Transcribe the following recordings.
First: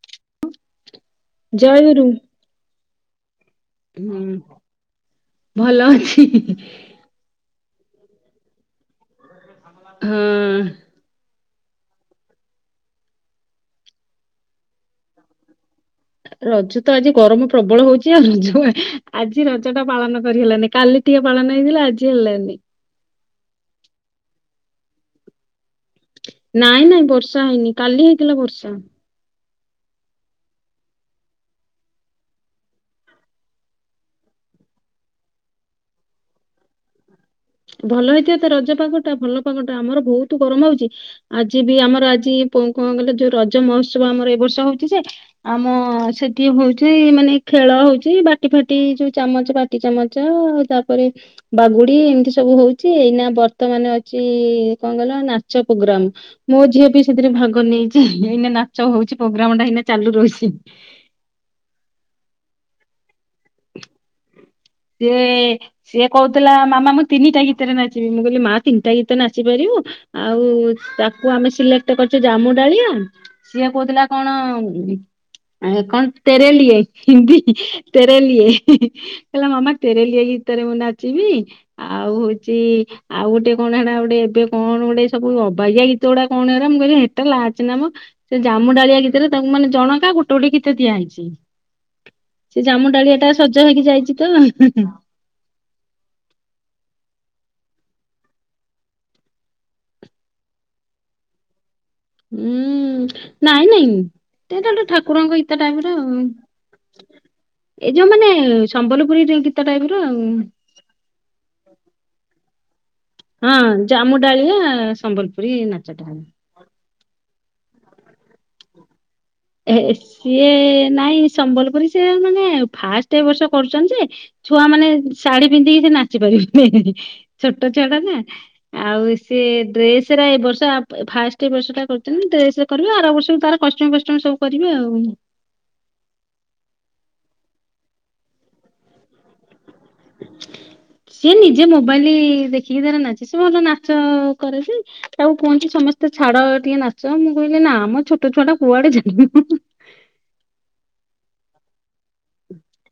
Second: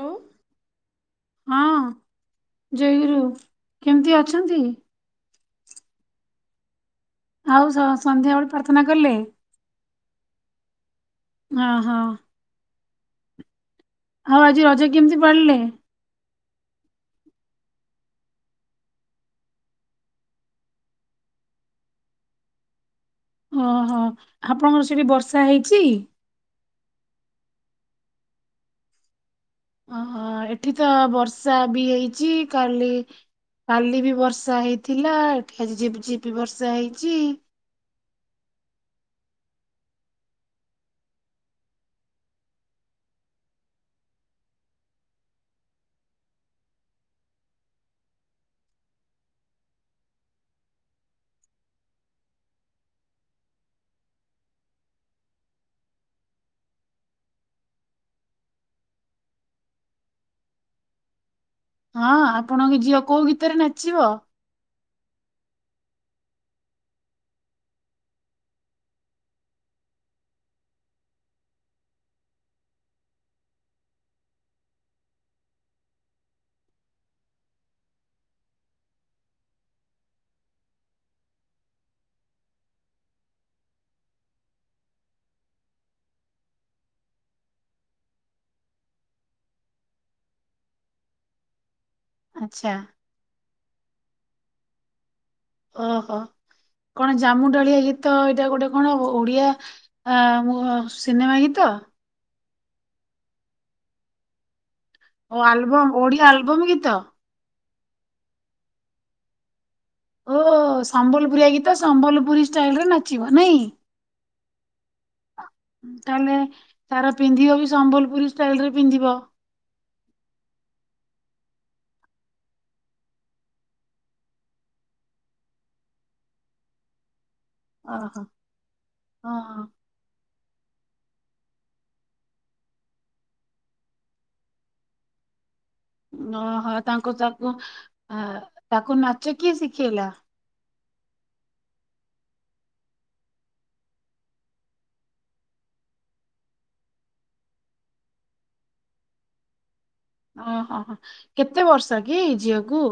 Hello, ହଁ ଜୟଗୁରୁ ଜୟଗରୁ। କେମିତି ହୁଁ ଅଛନ୍ତି? ଭଲ ଅଛି [unintelligible] ଆଉ ସ-ସନ୍ଧ୍ୟାବେେଳେ ପ୍ରାର୍ଥନା କଲେ? ହୁଁ। ଅ ହ। ଆଉ ଆଜି ରଜ କେମିତି ପାଳିଲେ? ରଜ ତ ଆଜି ଗରମ ପ୍ରବଳ ହଉଛି ଆଉ ରଜ [unintelligible] ଆଜି ରଜ ଟା ପାଳନ କରି ହେଲାନି। କାଲି ଟିକେ ପାଳନ ହେଇଥିଲା, ଆଜି ହେଲାନି। ଓହୋ! ଆପଣଙ୍କର ସେଠି ବର୍ଷା ହେଇଛି? ନାଇଁ ନାଇଁ ବର୍ଷା ହେଇନି। କାଲି ହେଇଥିଲା ବର୍ଷା। ଓହୋ! ଏଠି ତ ବର୍ଷା ବି ହେଇଛି କାଲି କାଲି ବି ବର୍ଷା ହେଇଥିଲା। ଏଠି ଆଜି ଝିପ୍ ଝିପ୍ ବର୍ଷା ହେଇଛି। ଭଲ ହେଇଥିବ ତ, ରଜପାଗଟା ଭଲ ପାାଗଟା ଆମର ବହୁତ ଗରମ ହଉଛି। ଆଜି ବି ଆମର ଆଜି ପ କଣ କହିଲ ଯୋଉ ରଜ ମହୋତ୍ସବ ଆମର ଏ ବର୍ଷ ହଉଛି ଯେ ଆମ ସେଠି ହଉଛି ମାନେ ଖେଳ ହଉଛି, ବାଟି ଫାଟି ଯୋଉ ଚାମଚ ବାଟ୍ ଟି ଚାମଚ, ତାପରେ ବାଗୁଡି ଏମିତି ସ ସବୁ ହଉଛି ଏଇନା ବର୍ତ୍ତମାନ ଅଛି କଣ କହିଲ? ନାଚ ପୋଗ୍ରାମ୍! ମୋ ଝିଅ ବି ସେଥିରେ ଭାଗ ନେଇଛି ଏଇନା ନାଚ ହଉଛି ପ୍ରୋଗ୍ରାମ୍ ଟା ଏଇନା ଚାଲୁ ରହିଛି। ହଁ, ଆପଣଙ୍କ ଝିଅ କୋଉ ଗୀତରେ ନାଚିବ? ସିଏ ସିଏ କହୁଥିଲା ମାମା ମୁଁ ତିନିଟା ଗୀତରେ ନାଚିବି। ମୁଁ କହିଲି ମା, ତିନିଟା ଗୀତରେ ନାଚିପାରିବୁ? ଆଉ ତାକୁ ଆମେ ସିଲେକ୍ଟ କରିଛୁ ଜାମୁ ଡାଳିଆ ସିଏ କହୁଥିଲା କଣ ଉଁ ଆ କଣ ତେରଲିଏ ହିନ୍ଦୀ ତେରଲିଏ। ହିଁ ହିଁ। ହେଲା ମାମା ତେରେଲିଏ ଗୀତରେ ମୁଁ ନାଚିବି। ଆଉ ହଉଛି ଆଉ ଗୋଟେ କଣ ହେଡା ଗୋଟେ ଏବେ କଣ ଗୋଟେ ସବୁ ଅବାଗିଆ ଗୀତ ଗୁଡା କଣ ଏରା, ମୁଁ କହିଲି ହେତେ ଲାଚନା ମ? ସେ ଜାମୁ ଡାଳିଆ ଗୀତରେ ତାଙ୍କୁ ମାନେ ଜଣକା ଗୋଟେ ଗୋଟେ ଗୀତ ଦିଆ ହେଇଚି। ସେ ଆଚ୍ଛା ଜାମୁ ଡାଳିଆ ଟା ସଜ ହେଇକି ଯାଇଚି ତ। ଅ ହ। କଣ ଜାମୁ ଡ଼ାଳିଆ ଗୀତ ଏଇଟା ଗୋଟେ କଣ ଓଡିଆ ଆ [unintelligible] ସିନେମା ଗୀତ? ହୁଁ। ନାଇଁ ନାଇଁ। [unintelligible] ଓ ଠାକୁରଙ୍କ ଗୀତ ଟାଇପ୍ ଆଲବମ୍ ର ଆଉ। ଓଡିଆ ଆଲବମ୍ ଗୀତ? ଏଇ ଯୋଉ ମାନେ ସମ୍ବଲପୁରୀ ଗୀତ ଟାଇପ୍ ର ଆଉ। ସମ୍ବଲପୁରୀଆ ଗୀତ ସମ୍ବଲପୁରୀ ଷ୍ଟାଇଲ ରେ ନା ହଁ। ଜାମୁ ଡାଳିଆ ସମ୍ବଲପୁରୀ ନାଚ। [unintelligible] ତାହେଲେ ତାର ପିନ୍ଧିବ ବି ସମ୍ବଲପୁରୀ ଷ୍ଟାଇଲ ରେ ପିନ୍ଧିବ। ଏ ସିଏ ନାଇଁ ସମ୍ବଲପୁରୀ ସିଏ ମାନେ ଫାଷ୍ଟ ଏ ବର୍ଷ କରୁଛନ୍ତି ଯେ ଛୁଆ ମାନେ ଶାଢୀ ପିନ୍ଧିକି ସେ ନାଚି ପାରିବେନି। ଛୋଟ ଛୁଆ ଟା ନା। ଓହୋ। ଆଉ ସିଏ ହଁ ଡ୍ରେସ୍ ସେଇରା ଏ ବର୍ଷ ଆପ ଫାର୍ଷ୍ଟ ଏ ବର୍ଷଟା କରୁଛନ୍ତି ଡ୍ରେସ୍ ରେ କରିବ ଆର ବର୍ଷ କୁ ତାର କଷ୍ଟ୍ୟୁମ୍ ଫଷ୍ଟ୍ୟୁ ଷ୍ଟ୍ୟୁମ୍ ସବୁ କରିବେ ଆଉ। ଅ ହ। ତାଙ୍କୁ ତାକୁ ଆ ତାକୁ ନାଚ କିଏ ଶିଖେଇଲା? ସିଏ ନିଜେ ମୋବାଇଲି ଦେଖିକି ତାର ନାଚେ। ସେ ଭଲ ନାଚ କରେ ଯେ ତାକୁ କୁହନ୍ତି ସମସ୍ତେ ଛାଡ ଟିକେ ନାଚ। ମୁଁ କହିଲି ନା ମ ଛୋଟ ଛୁଆ ଟା କୁଆଡେ। [unintelligible] ଅ ହ ହ। କେତେ ବର୍ଷ କି ଝିଅକୁ?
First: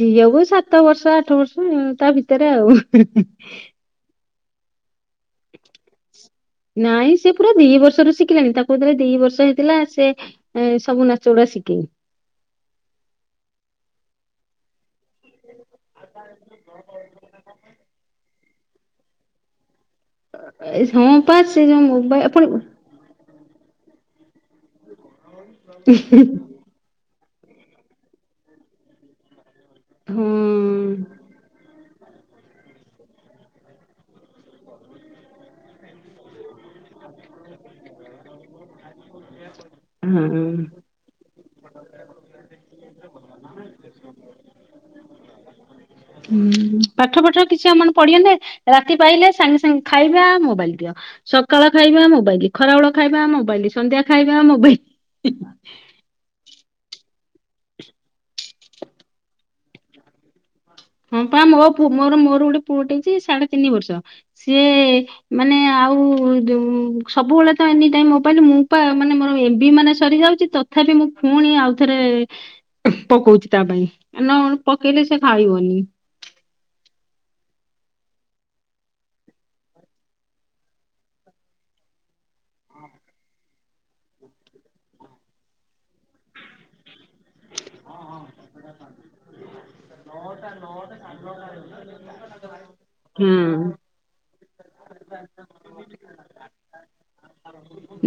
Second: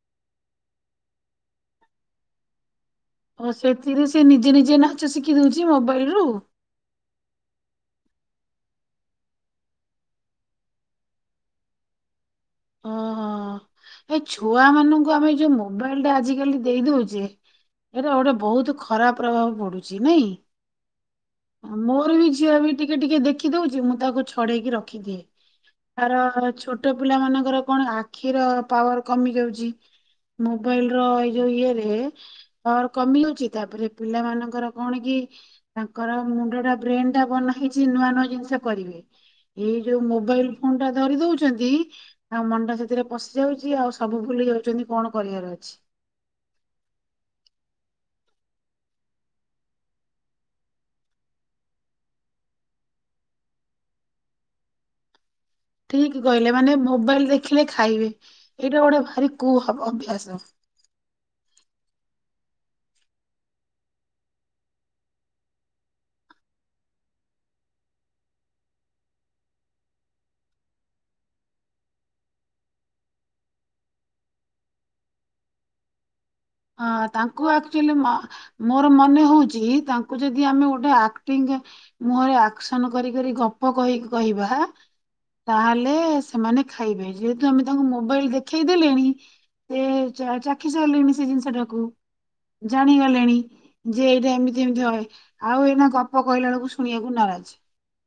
ଝିଅକୁ ସାତ ବର୍ଷ ଆଠ ବର୍ଷ ତା ଭିତରେ ଆଉ। ଓ ସେଥିରେ ସେ ନିଜେ ନିଜେ ନାଚ ଶିଖିଦଉଚି ମୋବାଇଲରୁ? ନାଇଁ ସେ ପୁରା ଦି ବର୍ଷରୁ ଶିଖିଲାଣି। ତାକୁ ଯେତେବେଳେ ଦି ବର୍ଷ ହେଇଥିଲା ସେ ଏ ସବୁ ନାଚ ଗୁଡା ଶିକେ। ଓହୋ। ଏ ଛୁଆ ମାନଙ୍କୁ ଆମେ ଯୋଉ ମୋବାଇଲ ଟା ଆଜିକାଲି ଦେଇ ଦଉଚେ, ଏଇଟା ଗୋଟେ ବହୁତ୍ ଖରାପ ପ୍ରଭାବ ପଡ଼ୁଛି ନାଇଁ। ଏ ହଁ ପା ସେ ଯୋଉ ମୋର ମୋବା ବି ପୁଣି ଝିଅ ବି ଟିକେ ଟିକେ ଦେଖି ଦଉଚି ମୁଁ ତାକୁ ଛଡେଇକି ରଖିଦିଏ। ତାର ଛୋ ଛୋଟ ପିଲା ମାନଙ୍କର କଣ ଆଖିର ପାୱାର କମି ଯାଉଚି। ହୁଁ। ମୋବାଇଲ ର ଏଇ ଯୋଉ ଇଏ ରେ ପାୱାର କମି ଯାଉଚି। ତାପରେ ପିଲା ମାନଙ୍କର କଣ କି କର ମୁଣ୍ଡ ଟା ବ୍ରେନ ଟା ବନା ହେଇଚି ନୂଆ ନୂଆ ଜିନିଷ କରିବେ। ଏଇ ଯୋଉ ମୋବାଇଲ ହଁ। ଫୋନ ଟା ଧରି ଦଉଛନ୍ତି ତାଙ୍କ ମନ ଟା ସେଥିରେ ପଶି ଯାଉଚି ଆଉ ସବୁ ଭୁଲି ଯାଉଛନ୍ତି କଣ କରିବାର ଅଛି। ହୁଁ। ପାଠ ପାଠ କିଛି ଆମର ପଢିି। [unintelligible] ରାତି ପାହିଲେ ସାଙ୍ଗେ ସାଙ୍ଗେ ଖାଇବା ମୋବାଇଲ ଦିଅ। ସକାଳ ଖାଇବା ମୋବାଇଲି, ଖରାବେଳ ଖାଇବା ମୋବାଇଲି, ସନ୍ଧ୍ୟା ଖାଇବା ମୋବାଇଲି। ଠିକ୍ କହିଲେ। ମାନେ ମୋବାଇଲ ଦେଖିଲେ ଖାଇବେ, ଏଇଟା ଗୋଟେ ଭାରି କୁ ହ ଅଭ୍ୟାସ। ହଁ ପା ମୋ ପୁ ମୋର ମୋର ଗୋଟେ ପୁଅ ଯେ ସାଢେ ତିନି ବର୍ଷ, ସେ ମାନେ ଆଉ ଦୁ ସବୁବେଳେ ତ ଏନି ଟାଇମ୍ ମୋବାଇଲ ମୁଁ ପା ମାନେ ମୋର ଏମ୍ ବି ମାନେ ସରିଯାଉଚି ତଥାପି ମୁଁ ପୁଣି ଆଉଥରେ ପକଉଚି ତା ପାଇଁ। ଆଉ ନ ପକେଇଲେ ସେ ଖାଇବନି। ହଁ। ତାଙ୍କୁ ଆକ୍ଚୁଆଲି ମ ମୋର ମନେ ହଉଚି ତାଙ୍କୁ ଯଦି ଆମେ ଗୋଟେ ଆକ୍ଟିଙ୍ଗ ମୁହଁରେ ଆକ୍ସନ କରି କରି ଗପ କହିକି କହିବା ତାହେଲେ ସେମାନେ ଖାଇବେ। ଯେ ଯେହେତୁ ଆମେ ତାଙ୍କୁ ମୋବାଇଲ ଦେଖେଇ ଦେଲେଣି ସେ ଚା-ଚାଖି ସାରିଲେଣି ସେ ଜିନିଷଟାକୁ। ଜାଣିଗଲେଣି। ହୁଁ। ଯେ ଏଇଟା ଏମିତି ଏମିତି ହଏ। ଆଉ ଏଇନା ଗପ କହିଲା ବେଳକୁ ଶୁଣିବାକୁ ନାରାଜ।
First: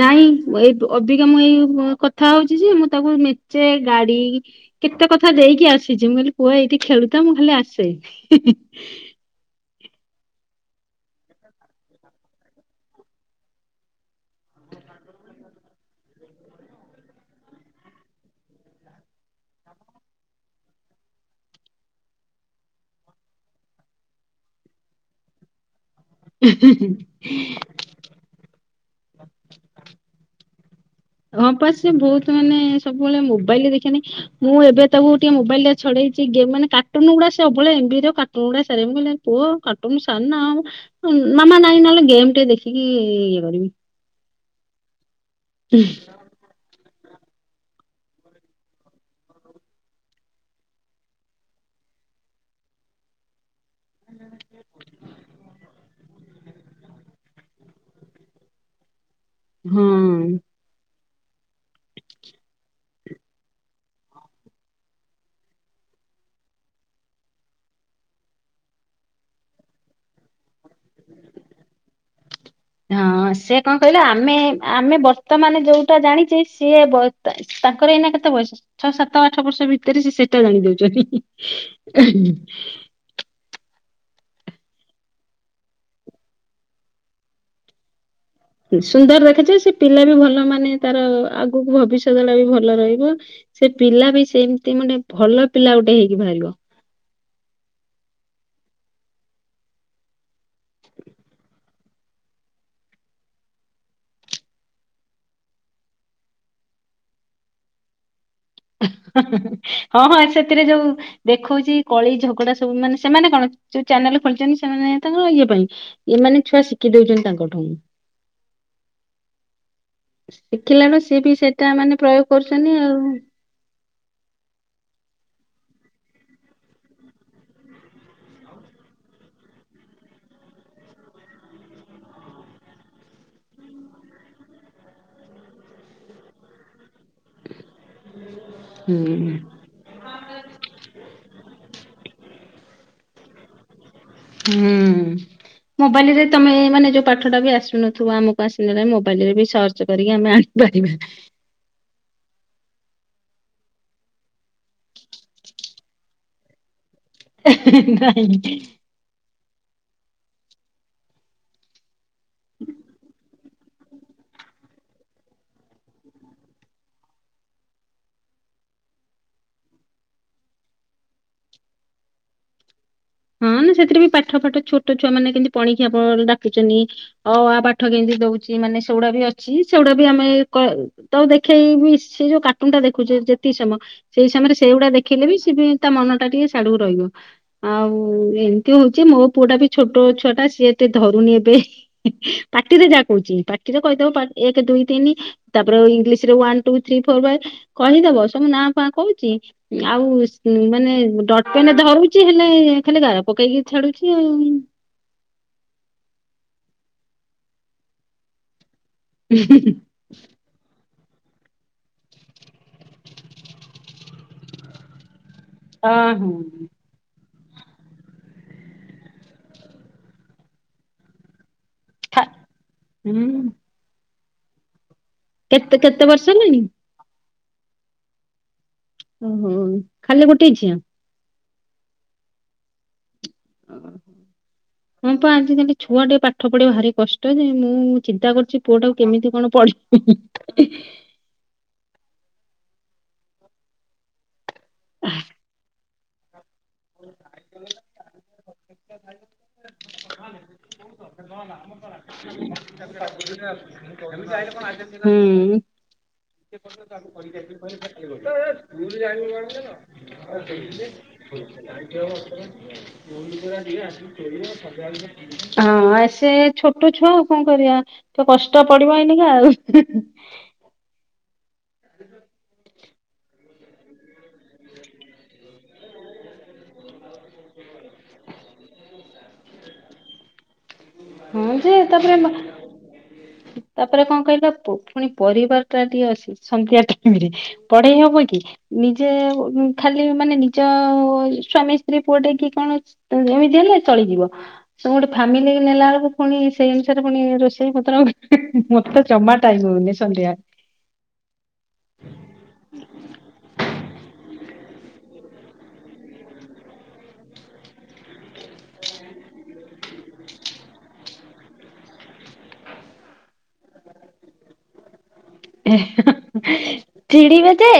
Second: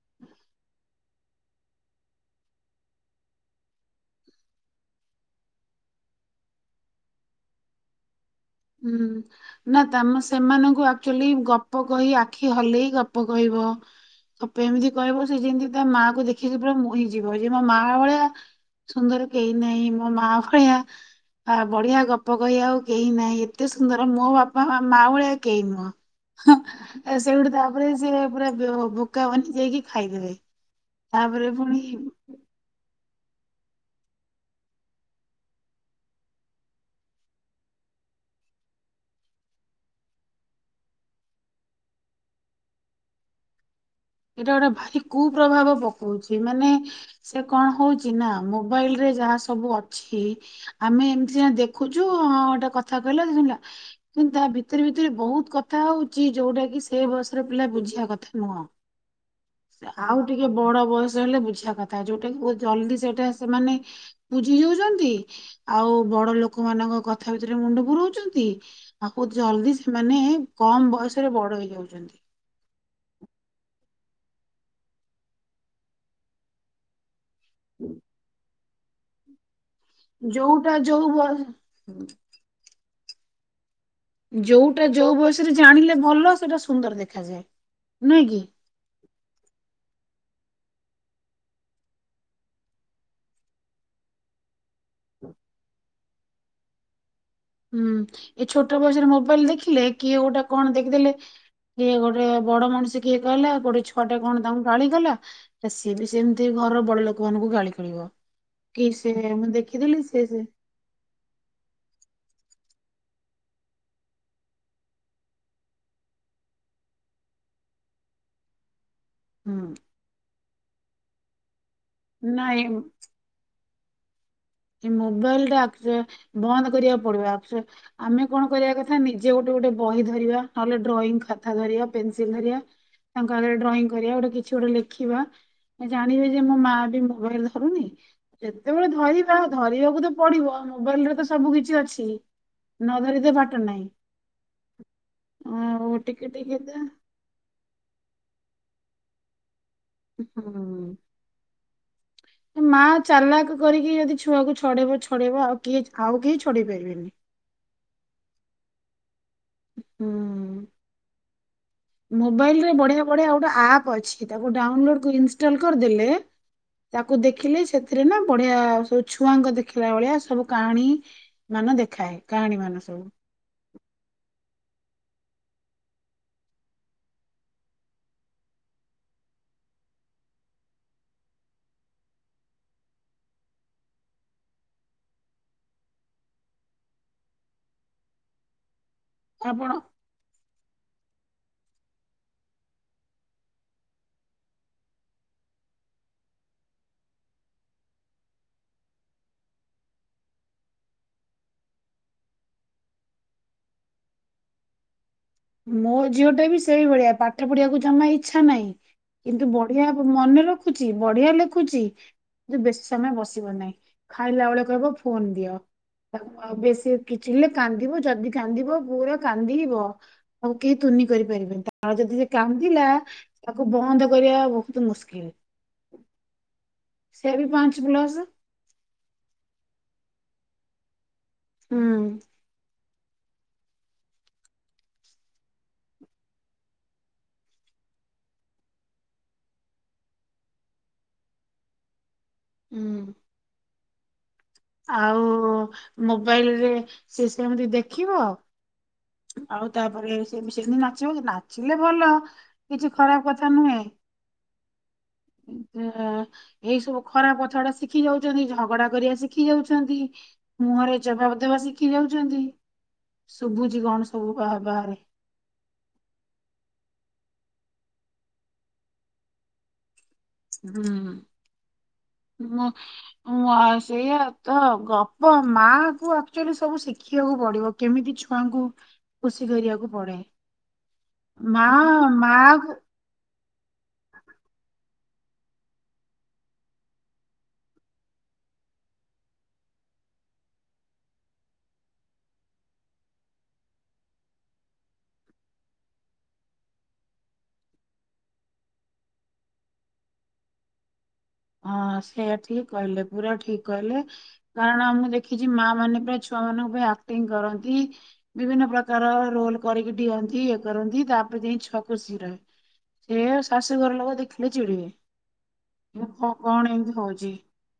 ନାଇଁ ଏବ୍ ଅବିକା ମୁଁ ଏଇ କଥା ହଉଛି ଯେ ମୁଁ ତାକୁ ନିଚେ ଗାଡି, କେତେ କଥା ଦେଇକି ଆସିଛି ମୁଁ କହିଲି ପୁଅ ଏଇଠି ଖେଳୁଥା ମୁଁ ଖାଲି ଆସେ। ହୁଁ। ନା ତମେ ସେମାନଙ୍କୁ ଆକ୍ଚୁଆଲି ଗପ କହି ଆଖି ହଲେଇ ଗପ କହିବ। ତାକୁ ଏମିତି କହିବ ସେ ଯେମିତି ତା ମାଆ କୁ ଦେଖିକି ପୁରା ମୋହି ଯିବ ଯେ ମୋ ମା ଭଳିଆ ସୁନ୍ଦର କେହି ନାହିଁ ମୋ ମା ଭଳିଆ ବା ବଢିଆ ଗପ କହିବା ଆଉ କେହି ନାହିଁ। ଏତେ ସୁନ୍ଦର ମୋ ବାପା ମା ଭଳିଆ କେହି ନୁହଁ। ସେଇଠୁ ତାପରେ ସେ ପୁରା ବେ ବୋକା ବନି ଯାଇକି ଖାଇଦେବେ। ହଁ ତାପରେ ପା ପୁଣି ସେ ଏଇଟା ବହୁତ ମାନେ ସବୁବେଳେ ମୋବାଇଲରେ ଦେଖିବନି ମୁଁ ଏବେ ତାକୁ ଟିକେ ମୋବାଇଲ ଟା ଛଡେଇଛି ଗେମ୍ ମାନେ କାଟୁନ ଗୁଡା ସବୁବେଳେ ଏମବି ର କାଟୁନ ଗୁଡା ସାରେ। ମୁଁ କହିଲି ପୁଅ କାର୍ଟୁନ ସାରନା, ମାମା ନାଇଁ ନହେଲେ ଗେମ୍ ଟିକେ ଦେଖିକି ଇଏ କରିବି। ଏଇଟା ଗୋଟେ ଭାରି କୁପ୍ରଭାବ ପକଉଛି। ମାନେ ସେ କଣ ହଉଛି ନା ମୋବାଇଲ ରେ ଯାହା ସବୁ ଅଛି ଆମେ ଏମିତି ସିନା ଦେଖୁଛୁ ହଁ ଗୋଟେ କଥା କହିଲା ସେ ଶୁଣିଲା। ହ କିନ୍ତୁ ତା ଭିତରେ ଭିତରେ ବହୁତ କଥା ହଉଛି ଯୋଉଟା କି ସେ ବୟସର ପିଲା ବୁଝିବା କଥା ନୁହଁ। ଆଉ ହଁ ଟିକେ ବଡ ବୟସ ହେଲେ ବୁଝିବା କଥା, ଯୋଉଟା କି ବୋହୁତ ଜଲଦି ସେଇଟା ସେମାନେ ବୁଝି ଯାଉଛନ୍ତି। ଆଉ ବଡ ଲୋକ ମାନଙ୍କ କଥା ଭିତରେ ମୁଣ୍ଡ ପୁରଉଛନ୍ତି। ବୋହୁତ ଜଲଦି ସେମାନେ କମ ବୟସରେ ବଡ ହେଇଯାଉଛନ୍ତି। ହଁ ସେ କଣ କହିଲ, ଆମେ ଆମେ ବର୍ତ୍ତମାନ ଯୋଉଟା ଜାଣିଛେ ସିଏ ତାଙ୍କର ଏଇନା କେତେ ବୟସ? ଛଅ ସାତ ଆଠ ବର୍ଷ ଭିତ ଭିତରେ ସେ ସେଟା ଜାଣି ଯୋଉଟା ଯୋଉ ବୟ ଦଉଛନ୍ତି। ଯୋଉଟା ଯୋଉ ବୟସରେ ଜାଣିଲେ ଭଲ ସେଟା ସୁନ୍ଦର ଦେଖାଯାଏ ନୁହେଁ କି। ସୁନ୍ଦର ଦେଖାଯାଏ। ସେ ପିଲା ବି ଭଲ ମାନେ ତାର ଆଗକୁ ଭବିଷ୍ୟତଟା ବି ଭଲ ରହିବ। ସେ ପିଲା ବି ସେମିତି ମାନେ ଭଲ ପିଲା ଗୋଟେ ହେଇକି ବାହାରିବ। ହୁଁ ଏ ଛୋଟ ବୟସରେ ମୋବାଇଲ ଦେଖିଲେ କିଏ ଗୋଟାଏ କଣ ଦେଖିଦେଲେ କିଏ ଗୋଟେ ବଡ ମଣିଷ କିଏ କହିଲା ଗୋଟେ ଛଆଟେ କଣ ତାଙ୍କୁ ଗାଳିକଲା। ସିଏ ବି ସେମିତି ଘରର ବଡ ଲୋକମାନଙ୍କୁ ଗାଳି କରିବ। କି ସେ ମୁଁ ଦେଖିଥିଲି ହଁ ହଁ ସେ ସେ ସେଥିରେ ଯୋଉ ଦେଖଉଛି କଳି ଝଗଡା ସବୁ ମାନେ ସେମାନେ କଣ ଯୋଉ ଚ୍ୟାନେଲ ଖୋଲିଛନ୍ତି, ସେମାନେ ତାଙ୍କର ଇଏ ପାଇଁ। ଏମାନେ ଛୁଆ ଶିଖି ଦଉଛନ୍ତି ତାଙ୍କଠୁ। ହୁଁ। ଶିଖିଲାରୁ ସିଏ ବି ସେଇଟା ମାନେ ପ୍ରୟୋଗ ନାଇଁ କରୁଛନ୍ତି ଆଉ। ଏ ମୋବାଇଲ ଟା ଆକ୍ ବନ୍ଦ କରିବାକୁ ପଡିବ ଆକ୍ ଆମେ କଣ କରିବା କଥା ନିଜେ ଗୋଟେ ଗୋଟେ ବହି ଧରିବା ନହେଲେ ଡ୍ରଇଂ ଖାତା ଧରିବା ପେନସିଲ୍ ଧରିବା। ତାଙ୍କ ଆଗରେ ଡ୍ରଇଂ କରିବା ଗୋଟେ କିଛି ଗୋଟେ ଲେଖିବା। ଜାଣିବେ ଯେ ମୋ ମା ବି ମୋବାଇଲ ଧରୁନି। ଯେତେବେଳେ ଧରିବି ହୁଁ। ଧରିବାକୁ ତ ପଡିବ ମୋବାଇଲରେ ତ ସବୁ କିିଛି ଅଛି ନ ଧରିତ ବାଟ ନାହିଁ। ହୁଁ ଆଉ ମୋବାଇଲ ଟିକେ ରେ ତମେ ଟିକେ ତ ମାନେ ଯୋଉ ପାଠଟା ବି ଆସୁନଥିବ ଆମକୁ ଆସିଲେ ନ ନାଇଁ ମୋବାଇଲ ରେ ବି ସର୍ଚ କରିକି ଆମେ ହୁଁ ଆଣିପାରିବା। ମା ଚାଲାକ କରିକି ଯଦି ଛୁଆକୁ ଛଡେଇବ ଛଡେଇବ ଆଉ କିଏ ଆଉ କେହି ଛଡିେଇ ପାରିବେନି। ନାଇଁ। ହୁଁ। ମୋବାଇଲ ରେ ବଢିଆ ବଢିଆ ଗୋଟେ ଆପ୍ ଅଛି ତାକୁ ଡାଉନଲୋଡ ଇନଷ୍ଟଲ କରିଦେଲେ। ତାକୁ ଦେଖିଲେ ସେଥିରେ ନା ବଢିଆ ସବୁ ଛୁଆଙ୍କ ଦେଖିଲା ଭଳିଆ ସବୁ କାହାଣୀ। ମାନ ଦେଖାଏ କାହାଣୀ ମାନ ସବୁ। ହଁ ନା ସେଥିରେ ବି ପାଠ ଫାଠ ଛୋଟ ଛୁଆ ମାନେ କେମିତି ପଣିଖିଆ ଡାକିଛନ୍ତି। ଅ ଆ ପାଠ କେମିତି ଦଉଛି ମାନେ ସେଗୁଡା ବି ଅଛି ସେଗୁଡାବି ଆମେ ତ ଦେଖେଇ ବି ସେ ଯୋଉ କାର୍ଟୁନଟା ଦେଖୁଛେ ଯେତିକି ସମୟ ସେଇ ସମୟରେ ସେଇଗୁଡା ଦେଖିଲେ ବି ସେ ତା ମନ ଟା ଟିକେ ଶାଢକୁ ରହିବ ଆଉ ହଉ ଏମିତି ହଉଛି ମୋ ପୁଅଟା ବି ଆପଣ ଛୋଟ ଛୁଆଟା ସିଏ ଏତେ ଧରୁନି ଏବେ ପାଟିରେ ଯାହା କହୁଛି ପାଟିରେ କହିଦବ ଏକ ଦୁଇ ତିନି ତାପରେ ଇଂଲିଶରେ ୱାନ ଟୁ ଥ୍ରୀ ଫୋର ବାଇ କହିଦବ ସବୁ ନା ଫ କହୁଛି ଆଉ ମାନେ ଡଟ ପେନ ଧରୁଛି ହେଲେ। ଖାଲି ଗାର ପକେଇକି ଛାଡୁଛି ଆଉ ମୋ ଝିଅଟା ବି ସେଇଭଳିଆ ପାଠ ପଢିବାକୁ ଜମା ଇଚ୍ଛା ନାହିଁ କିନ୍ତୁ ବଢିଆ ମନେ ରଖୁଛି ବଢିଆ ଲେଖୁଛି। କିନ୍ତୁ ବେଶୀ ସମୟ ବସିବ ନାହିଁ ଖାଇଲା ବେଳକୁ କହିବ ଫୋନ ଦିଅ। ଓହୋ ବେଶୀ କିଛି ହେଲେ କାନ୍ଦିବ ଯଦି କାନ୍ଦିବ ପୁରା କାନ୍ଦିିବ। ଆଉ କେହି ତୁନି କରିପାରିବେନି ତା ଯଦି ଥା ସେ କାନ୍ଦିଲା ହୁଁ। ତାକୁ ବନ୍ଦ କରିବା ବହୁତ ମୁସ୍କିଲ। କେତେ କେତେ ବର୍ଷ ହେଲାଣି? ସେ ବି ପାଞ୍ଚ ପ୍ଲସ। ଓହୋ ଖାଲି ଗୋଟେ ଝିଅ। ହୁଁ। [unintelligible] ହ ପା ଆଜିକାଲି ଛୁଆ ଟିକେ ପାଠ ପଢିବା ଭାରି କଷ୍ଟ ଯେ ମୁଁ ଚିନ୍ତା କରୁଛି ପୁଅ ଟାକୁ କେମିତି କଣ ପଢିବି? ହ [inaudible] ହୁଁ। ଆଉ ମୋବାଇଲ ରେ ସେ ସେମିତି ଦେଖିବ [unintelligible] ଆଉ ତାପରେ ସେବି ସେ ନା ଯୋଉ ନାଚିଲେ ଭଲ କିଛି ଖରାପ କଥା ନୁହେଁ। ହୁଁ ହୁଁ। [inaudible] [unintelligible] ଝଗଡା କରିବା ହଁ ଶିଖି ଯାଉଛନ୍ତି ସେ ମୁହଁରେ ଛୋଟ ଜବାବ ଦେବା ଶିଖି ଛୁଆ ଯାଉଛନ୍ତି ଆଉ ଶୁଭୁଛି କଣ ସବୁ ବା- ବାହାରେ କରିବା ତ କଷ୍ଟ ପଡିବ ଏଇନକା ଆଉ ହୁଁ ମୁଁ ମୁ ଆ ସେଇଆ ତ ଗପ ମାଙ୍କୁ ଆକ୍ଚୁଆଲି ସବୁ ଶିଖିବାକୁ ପଡିବ କେମିତି ଛୁଆଙ୍କୁ ଖୁସି କରିବାକୁ ପଡେ ହଁ ମା ଯେ ତାପରେ ମା ତାପରେ କଣ କହିଲ ଫୁଣି ପରିବାର ଟା ଟିକେ ଅଛି ସନ୍ଧ୍ୟା ଟାଇମରେ ପଢେଇ ହବ କି? ନିଜେ ଖାଲି ମାନେ ନିଜ ସ୍ଵାମୀ ସ୍ତ୍ରୀ ପୁଅଟାକି କଣ? ତ ଏମିତି ହେଲେ ଚଳିଯିବ ତମେ ଗୋଟେ ଫ୍ୟାମିଲି ନେଲା ବେଳକୁ ପୁଣି ସେଇ ଅନୁସାରେ ପୁଣି ରୋଷେଇ ପତ୍ର ଆ ମତେ ଜମା ଟାଇମ୍ ହଉନି ସନ୍ଧ୍ୟା ହଁ ସେୟା ଠିକ କହିଲେ ପୁରା ଠିକ କହିଲେ। ହଁ ହଁ ମୁଁ ଦେଖିଛି ମା ମାନେ ପା ଛୁଆ ମାନଙ୍କ ପାଇଁ ଆକ୍ଟିଂ କରନ୍ତି ବିଭିନ୍ନ ପ୍ରକାର ରୋଲ କରିକି ଡିିଅନ୍ତି ଇଏ କରନ୍ତି ତାପରେ ଯାଇ ଛୁଆକୁ ଖୁସି ରହେ। ଏ ଶାଶୁଘର ଲୋକ ଦେଖିଲେ ଚିଡିବେ। ମୁଁ କ କଣ ଏମିତି ହଉଛି ଚିଡିବେ ଯେ।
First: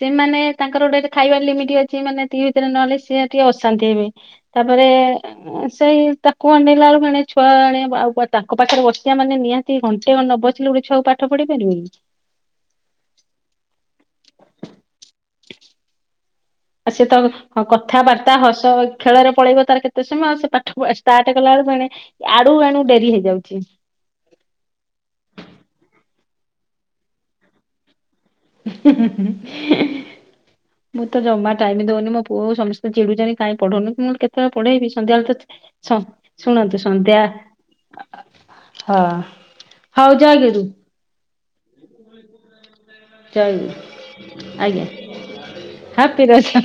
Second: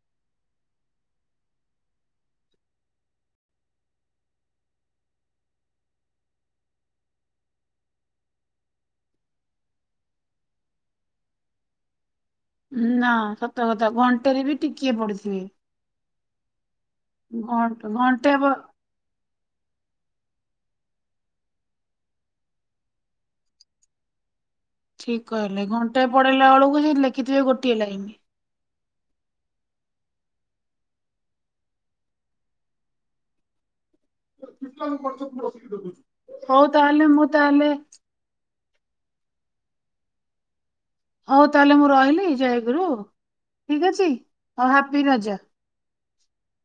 ସେମାନେ ତାଙ୍କର ଗୋଟେ ଖାଇବାର ଲିମିଟ ଅଛି ମାନେ ଏତିକି ଭିତରେ ନହେଲେ ସିଏ ଟିକେ ଅଶାନ୍ତି ହେବେ। ତାପରେ। ସେଇ ତାକୁ ଅନେଇଲା ବେଳକୁ ମାନେ ଛୁଆ ଏଣେ ଆଉ ତାଙ୍କ ପାଖରେ ବସିବା ମାନେ ନିଆ ତି ଘଣ୍ଟେ ଖଣ୍ଡେ ନ ବସିଲ ଗୋଟେ ଛୁଆକୁ ପାଠ ପଡେଇ ପାରିବନି। ନା ସତ କଥା ଘଣ୍ଟେରେ ବି ଟିକିଏ ପଢିଥିବେ। ଆ ସେତ ଘଣ୍ଟେ କଥାବାର୍ତ୍ତା ବ- ହସ। ଖେଳରେ ପଳେଇବ ତାର କେତେ ସମୟ ସେ ପାଠ ଷ୍ଟାର୍ଟ କଲାବେଳକୁ ଆଡୁ ଏଣୁ ଡେରି ହେଇଯାଉଛି। ଠିକ କହିଲେ ଘଣ୍ଟେ ପଡେଇଲା ବେଳକୁ ଲଖିଥିବେ ଗୋଟିଏ ଲାଇନ। [unintelligible] ମୁଁ ତ ଜମା ଟାଇମ ଦଉନି ମୋ ପୁଅକୁ ସମସ୍ତେ ଚିଡୁଛନ୍ତି କାଇଁ ପଢଉନୁ? କେତେବେଳେ ପଢେଇବି ସନ୍ଧ୍ୟାବେେଳେ ତ ହଉ ଶୁଣନ୍ତୁ ତାହେଲେ ସନ୍ଧ୍ୟା। ମୁଁ ତାହେଲେ ହଁ ହଉ ଜୟ ଗୁରୁ। ହଉ ତାହେଲେ ମୁଁ ରହିଲି ଜାୟଗୁରୁ ଜୟ ଠିକ ଗୁରୁ ଅଛି ହଉ, ଆଜ୍ଞା ହାପି ରଜ। ହାପି ରଜ।